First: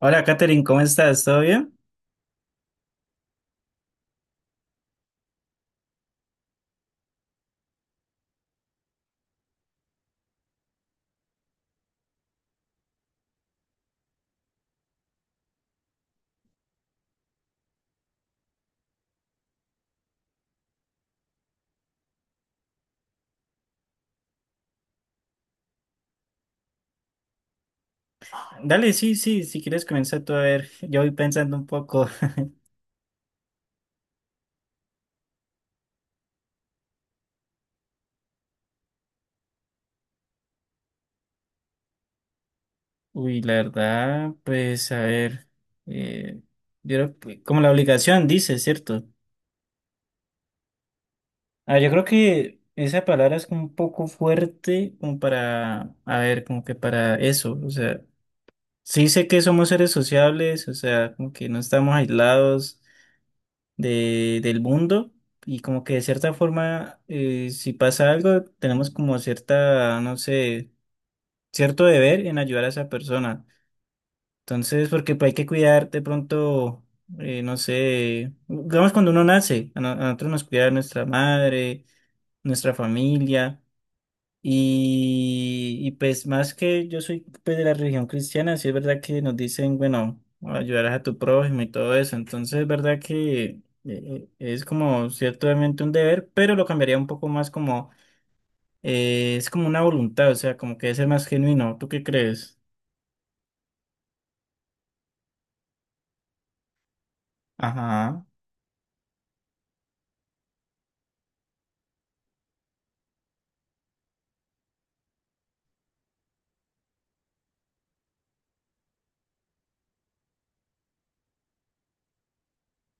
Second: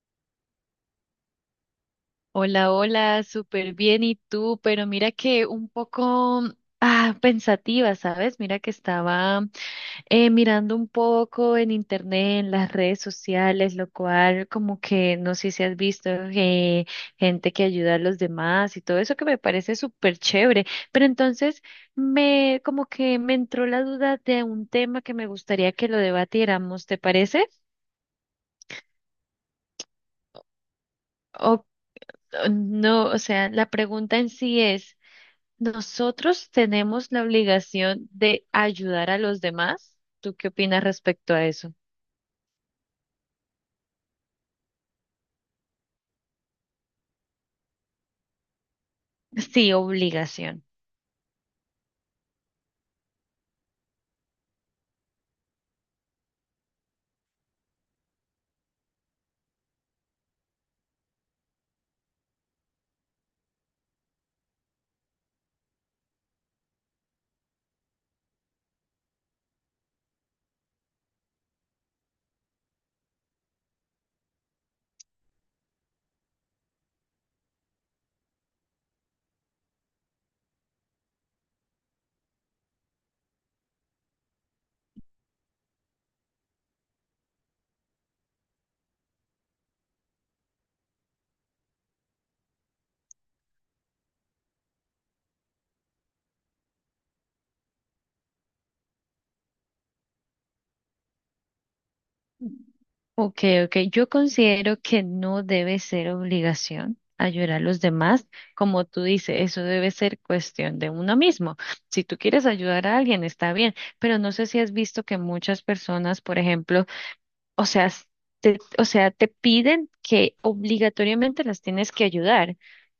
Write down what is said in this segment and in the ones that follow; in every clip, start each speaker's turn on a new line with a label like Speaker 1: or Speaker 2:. Speaker 1: Hola, Katherine, ¿cómo estás? ¿Todo bien?
Speaker 2: Hola, hola, súper bien. ¿Y tú? Pero mira que un poco pensativa, ¿sabes? Mira que estaba mirando un poco en internet, en las redes sociales, lo cual como que no sé si has visto gente que ayuda a los demás y todo eso que me parece súper chévere. Pero entonces me como que me entró la duda de un tema que me gustaría que lo debatiéramos, ¿te parece?
Speaker 1: Dale, sí, sí, si quieres comenzar tú a ver. Yo voy pensando
Speaker 2: O
Speaker 1: un poco.
Speaker 2: o no, o sea, la pregunta en sí es: nosotros tenemos la obligación de ayudar a los demás. ¿Tú qué opinas respecto a eso?
Speaker 1: Uy, la verdad, pues a ver. eh, yo creo que- como la obligación dice, ¿cierto?
Speaker 2: Sí, obligación.
Speaker 1: Ah, yo creo que esa palabra es como un poco fuerte, como para, a ver, como que para eso. O sea, sí sé que somos seres sociables, o sea, como que no estamos aislados del mundo. Y como que de cierta forma, si pasa algo, tenemos como cierta, no sé cierto deber en ayudar a esa persona. Entonces, porque pues, hay que cuidar de pronto, no sé, digamos cuando uno nace, a, no- a nosotros nos cuida nuestra madre, nuestra familia, y pues más que yo soy pues, de la religión cristiana, sí es verdad que nos dicen, bueno, ayudarás a tu prójimo y todo eso. Entonces, es verdad que es como ciertamente un deber, pero lo cambiaría un poco más como, es como una voluntad, o sea, como que debe ser más genuino. ¿Tú qué crees?
Speaker 2: Ok, ok. Yo considero que no debe ser obligación ayudar a los
Speaker 1: Ajá.
Speaker 2: demás. Como tú dices, eso debe ser cuestión de uno mismo. Si tú quieres ayudar a alguien, está bien, pero no sé si has visto que muchas personas, por ejemplo, o sea, te, o sea, te piden que obligatoriamente las tienes que ayudar.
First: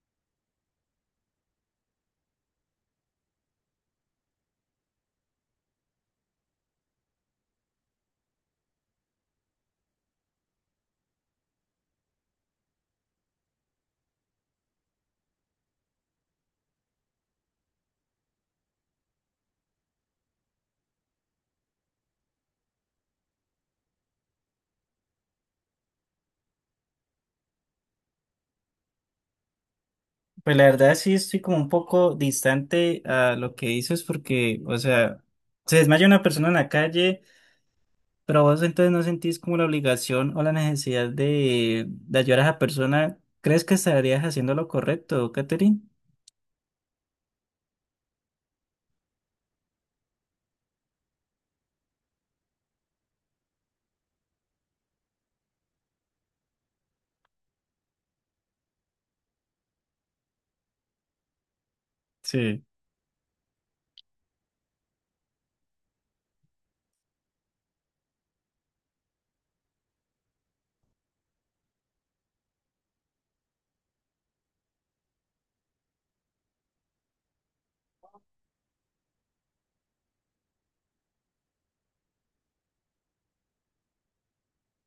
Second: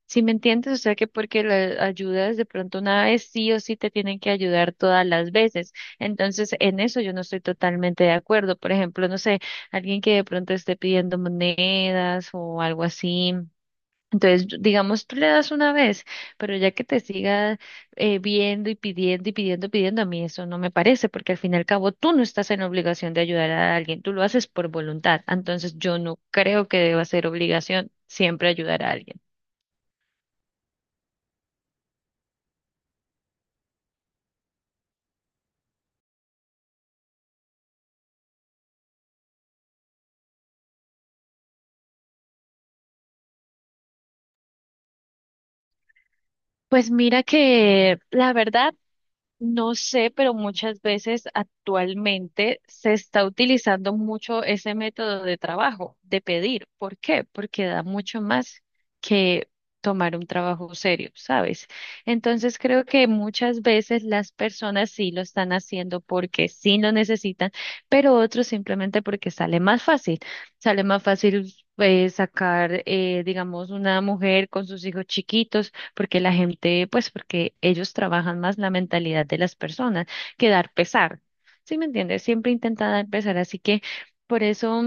Speaker 2: ¿Si me entiendes? O sea, que porque las ayudas de pronto una vez, sí o sí te tienen que ayudar todas las veces. Entonces, en eso yo no estoy totalmente de acuerdo. Por ejemplo, no sé, alguien que de pronto esté pidiendo monedas o algo así. Entonces, digamos, tú le das una vez, pero ya que te siga viendo y pidiendo, pidiendo, a mí eso no me parece, porque al fin y al cabo tú no estás en obligación de ayudar a alguien, tú lo haces por voluntad. Entonces, yo no creo que deba ser obligación siempre ayudar a alguien.
Speaker 1: Pues la verdad sí estoy como un poco distante a lo que dices porque, o sea, se desmaya una persona en la calle, pero vos entonces no sentís como la obligación o la necesidad de ayudar a esa persona. ¿Crees que estarías haciendo lo correcto, Catherine?
Speaker 2: Pues mira que la verdad, no sé, pero muchas veces actualmente se está utilizando mucho ese método de trabajo, de pedir. ¿Por qué? Porque da mucho más que tomar un trabajo serio, ¿sabes? Entonces
Speaker 1: Sí.
Speaker 2: creo que muchas veces las personas sí lo están haciendo porque sí lo necesitan, pero otros simplemente porque sale más fácil. Sale más fácil. Sacar, digamos, una mujer con sus hijos chiquitos, porque la gente, pues porque ellos trabajan más la mentalidad de las personas que dar pesar. ¿Sí me entiendes? Siempre intenta dar pesar, así que por eso.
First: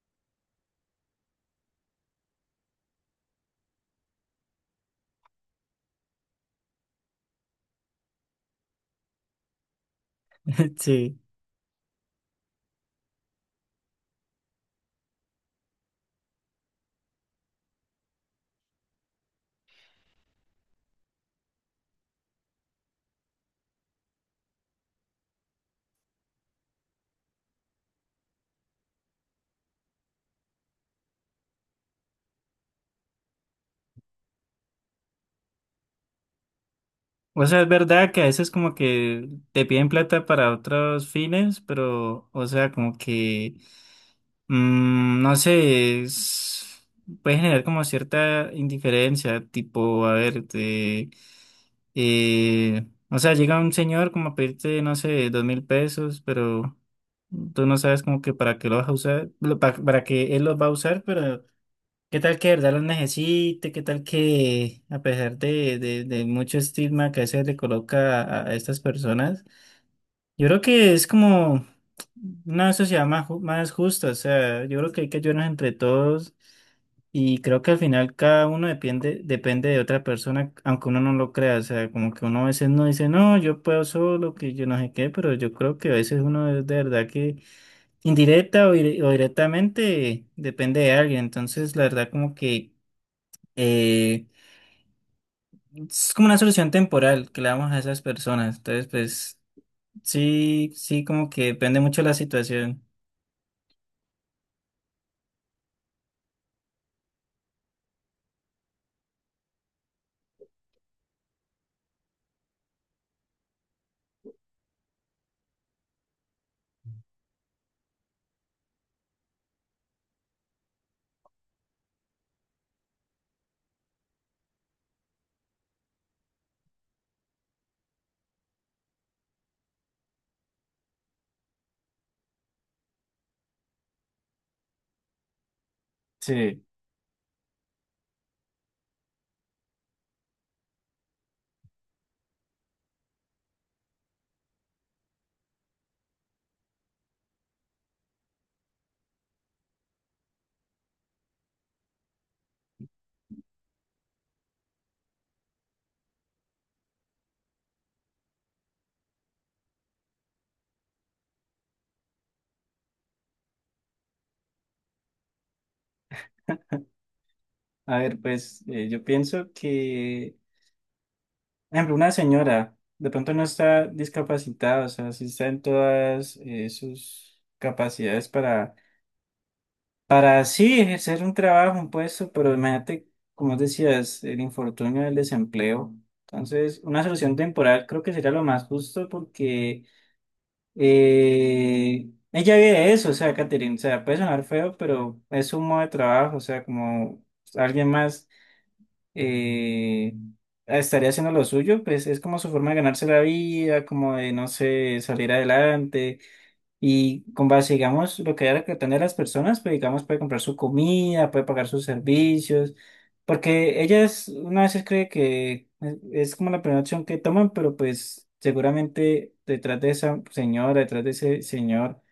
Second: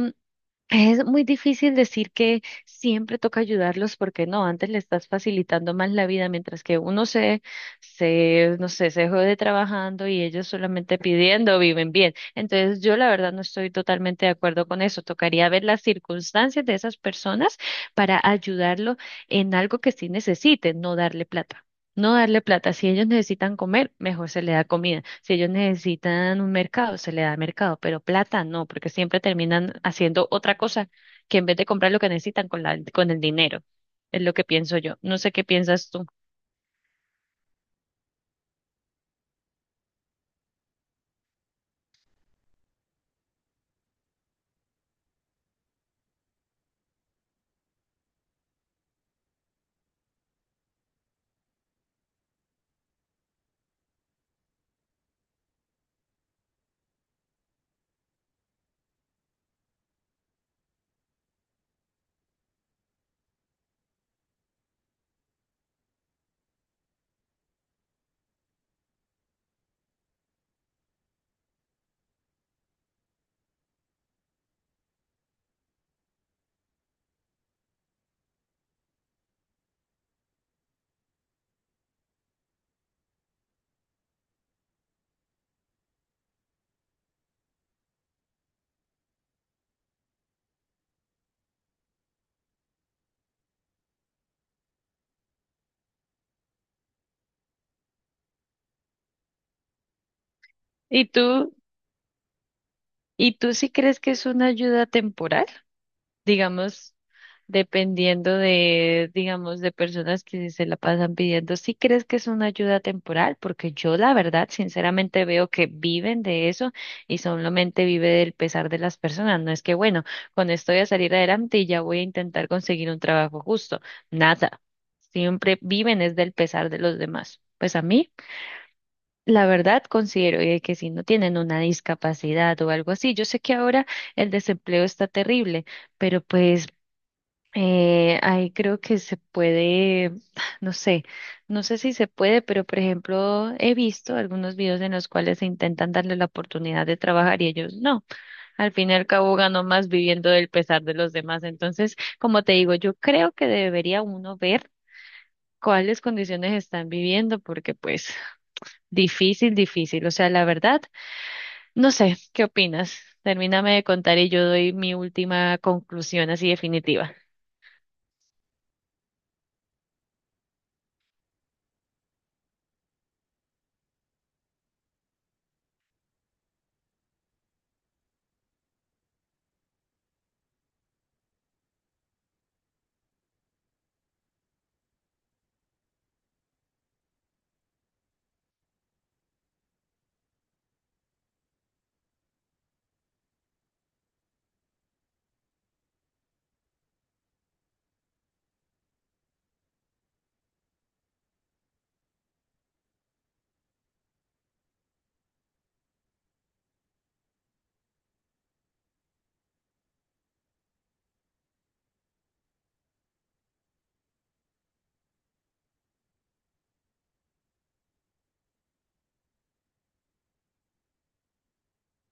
Speaker 2: Es muy difícil decir que siempre toca ayudarlos, porque no, antes le estás facilitando más la vida, mientras que uno se, no sé, se jode trabajando y ellos solamente
Speaker 1: Sí.
Speaker 2: pidiendo viven bien. Entonces yo la verdad no estoy totalmente de acuerdo con eso. Tocaría ver las circunstancias de esas personas para ayudarlo en algo que sí necesiten, no darle plata. No darle plata. Si ellos necesitan comer, mejor se le da comida. Si ellos necesitan un mercado, se le da mercado. Pero plata no, porque siempre terminan haciendo otra cosa, que en vez de comprar lo que necesitan con la, con el dinero. Es lo que pienso yo. No sé qué piensas tú.
Speaker 1: O sea, es verdad que a veces como que te piden plata para otros fines, pero, o sea, como que... no sé, es- puede generar como cierta indiferencia, tipo, a ver, te, o sea, llega un señor como a pedirte, no sé, 2000 pesos, pero tú no sabes como que para qué lo vas a usar, lo- pa- para, que él los va a usar, pero qué tal que de verdad los necesite, qué tal que a pesar de mucho estigma que a veces le coloca a estas personas, yo creo que es como una sociedad más, ju- más justa, o sea, yo creo que hay que ayudarnos entre todos y creo que al final cada uno depende, depende de otra persona, aunque uno no lo crea, o sea, como que uno a veces no dice, no, yo puedo solo, que yo no sé qué, pero yo creo que a veces uno es de verdad que indirecta o, dire- o directamente depende de alguien, entonces la verdad como que eh, es como una solución temporal que le damos a esas personas, entonces pues... Sí, sí,
Speaker 2: ¿Y
Speaker 1: como que
Speaker 2: tú,
Speaker 1: depende mucho de la situación.
Speaker 2: y tú sí crees que es una ayuda temporal? Digamos, dependiendo de, digamos, de personas que se la pasan pidiendo. ¿Sí crees que es una ayuda temporal? Porque yo, la verdad, sinceramente veo que viven de eso y solamente vive del pesar de las personas. No es que, bueno, con esto voy a salir adelante y ya voy a intentar conseguir un trabajo justo. Nada. Siempre viven es del pesar de los demás. Pues a mí, la verdad, considero que si no tienen una discapacidad o algo así, yo sé que ahora el desempleo está terrible, pero
Speaker 1: Sí,
Speaker 2: pues ahí creo que se puede, no sé, no sé si se puede, pero por ejemplo, he visto algunos videos en los cuales se intentan darle la oportunidad de trabajar y ellos no. Al fin y al cabo ganó más viviendo del pesar de los demás. Entonces, como te digo, yo creo que debería uno ver cuáles condiciones están viviendo, porque pues difícil, difícil. O sea, la verdad, no sé, ¿qué opinas? Termíname de contar y yo doy mi última conclusión así definitiva.
Speaker 1: a ver, pues yo pienso que, por ejemplo, una señora de pronto no está discapacitada, o sea, sí está en todas sus capacidades para sí ejercer un trabajo, un puesto, pero imagínate, como decías, el infortunio del desempleo. Entonces, una solución temporal creo que sería lo más justo porque Eh, ella vive de eso, o sea, Catherine, o sea, puede sonar feo, pero es un modo de trabajo, o sea, como alguien más eh, estaría haciendo lo suyo, pues es como su forma de ganarse la vida, como de, no sé, salir adelante, y con base, digamos, lo que haya que tener las personas, pues digamos, puede comprar su comida, puede pagar sus servicios, porque ellas una vez cree que es como la primera opción que toman, pero pues seguramente detrás de esa señora, detrás de ese señor,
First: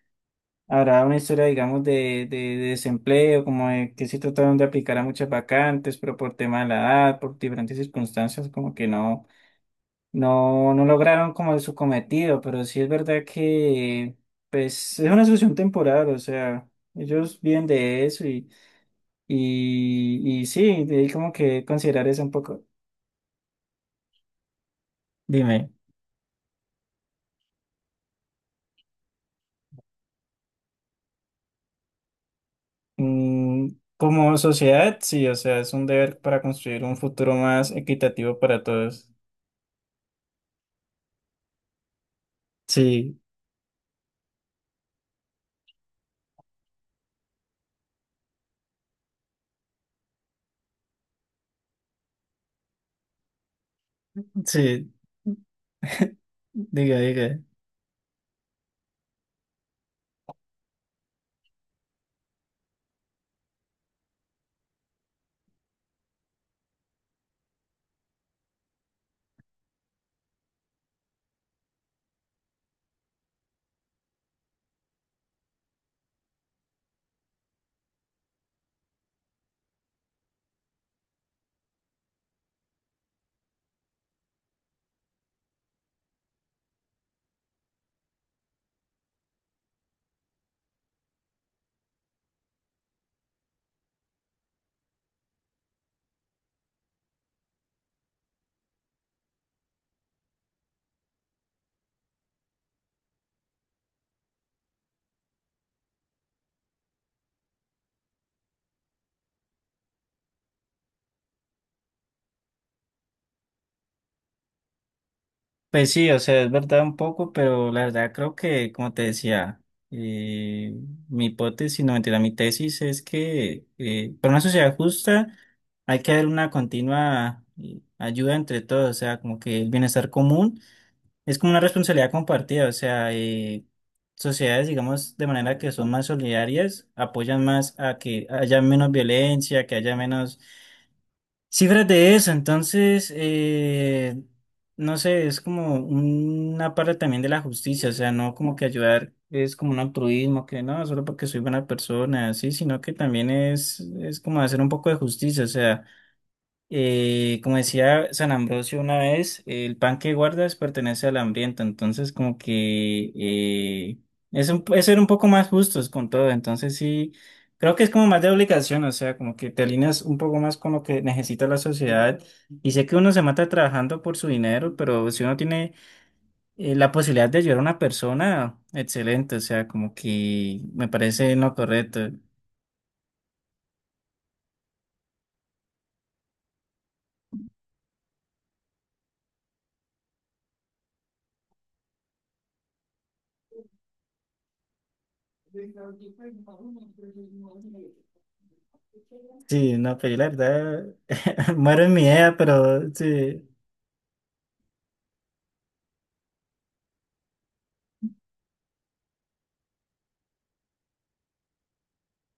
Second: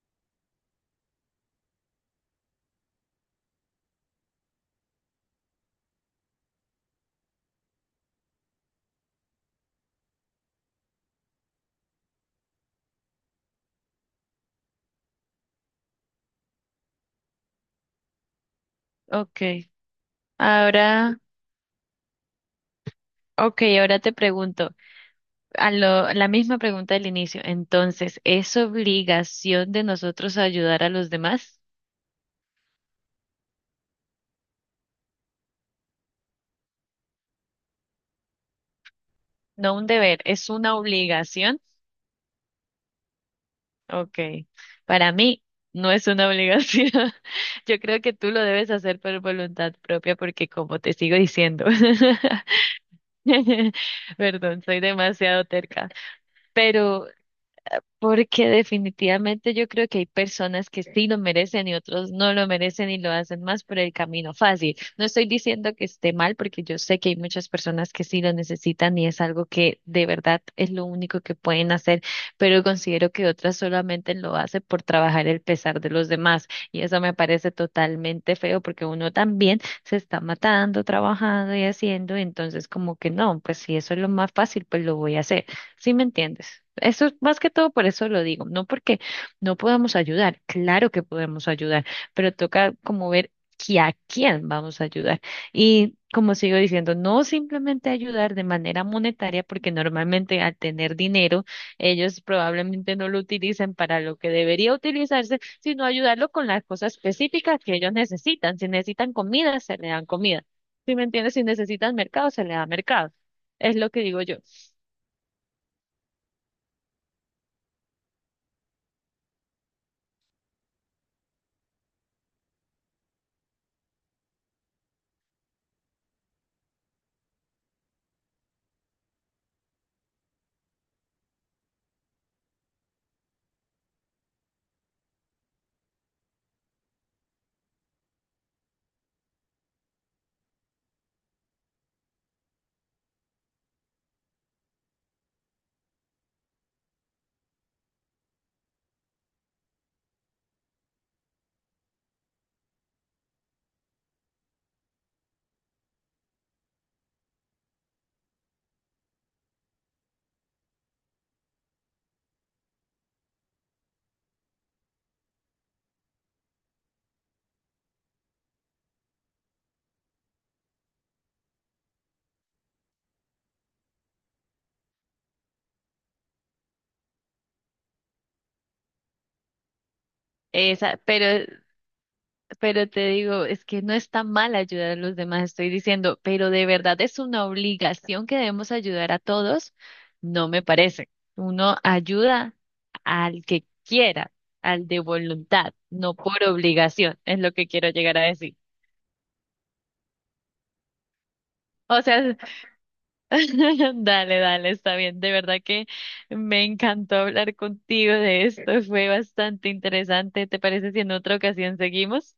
Speaker 1: habrá una historia, digamos, de desempleo, como de que sí trataron de aplicar a muchas vacantes, pero por tema de la edad, por diferentes circunstancias, como que no. No, no lograron como su cometido, pero sí es verdad que pues es una solución temporal, o sea, ellos viven de eso y,
Speaker 2: Ok,
Speaker 1: y, y sí, de ahí
Speaker 2: ahora.
Speaker 1: como que considerar eso un poco.
Speaker 2: Ok, ahora te pregunto,
Speaker 1: Dime,
Speaker 2: la misma pregunta del inicio. Entonces, ¿es obligación de nosotros ayudar a los demás?
Speaker 1: mm, como sociedad, sí, o sea, es un deber para construir un futuro más equitativo para todos.
Speaker 2: No un deber, ¿es una obligación?
Speaker 1: Sí,
Speaker 2: Ok, para mí no es una obligación. Yo creo que tú lo debes hacer por voluntad propia, porque como te sigo diciendo, perdón, soy
Speaker 1: sí,
Speaker 2: demasiado terca,
Speaker 1: diga,
Speaker 2: pero
Speaker 1: diga.
Speaker 2: porque definitivamente yo creo que hay personas que sí lo merecen y otros no lo merecen y lo hacen más por el camino fácil. No estoy diciendo que esté mal, porque yo sé que hay muchas personas que sí lo necesitan y es algo que de verdad es lo único que pueden hacer, pero considero que otras solamente lo hacen por trabajar el pesar de los demás. Y eso me parece totalmente feo, porque uno también se está matando, trabajando y haciendo, entonces como que no, pues si eso es lo más fácil, pues lo voy a hacer. ¿Sí me entiendes? Eso es más que todo por eso lo digo, no porque no podamos ayudar, claro que podemos ayudar, pero toca como ver que a quién vamos a ayudar. Y como sigo diciendo, no simplemente ayudar de manera monetaria, porque normalmente al tener dinero, ellos probablemente no lo utilicen para lo que debería utilizarse, sino ayudarlo con las cosas específicas que ellos necesitan. Si necesitan comida, se le dan comida. ¿Si me entiendes? Si necesitan mercado, se le da mercado. Es lo que digo yo.
Speaker 1: Pues sí, o sea, es verdad un poco, pero la verdad creo que, como te decía, eh, mi hipótesis, no mentira, mi tesis es que para una sociedad justa hay que haber una continua ayuda entre todos, o sea, como que el bienestar común es como una responsabilidad compartida, o sea, sociedades, digamos, de manera que son más solidarias, apoyan más a que haya menos violencia, que haya menos cifras de eso, entonces, no sé, es como una parte también de la justicia, o sea, no como que ayudar es como un altruismo, que no, solo porque soy buena persona, sí, sino que también es como hacer un poco de justicia, o sea. Como decía San Ambrosio una vez, el pan que guardas pertenece al hambriento, entonces como que es, un- es ser un poco más justos con todo, entonces sí, creo que es como más de obligación, o sea, como que te alineas un poco más con lo que necesita la sociedad y sé que uno se mata trabajando por su dinero, pero si uno tiene la posibilidad de ayudar a una persona, excelente, o sea, como que me
Speaker 2: Esa,
Speaker 1: parece no correcto.
Speaker 2: pero te digo, es que no está mal ayudar a los demás, estoy diciendo, pero de verdad es una obligación que debemos ayudar a todos, no me parece. Uno ayuda al que quiera, al de voluntad, no por obligación, es lo que quiero llegar a decir.
Speaker 1: Sí, no, pero yo la verdad muero en mi
Speaker 2: O
Speaker 1: idea,
Speaker 2: sea,
Speaker 1: pero sí.
Speaker 2: dale, dale, está bien. De verdad que me encantó hablar contigo de esto, fue bastante interesante. ¿Te parece si en otra ocasión seguimos?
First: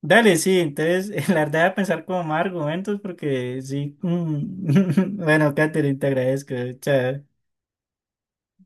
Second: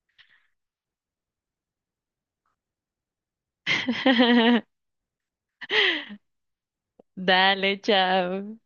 Speaker 1: Dale, sí, entonces la verdad voy a pensar como más argumentos porque sí. Mm. Bueno, Catherine, te agradezco. Chao.
Speaker 2: Dale, chao.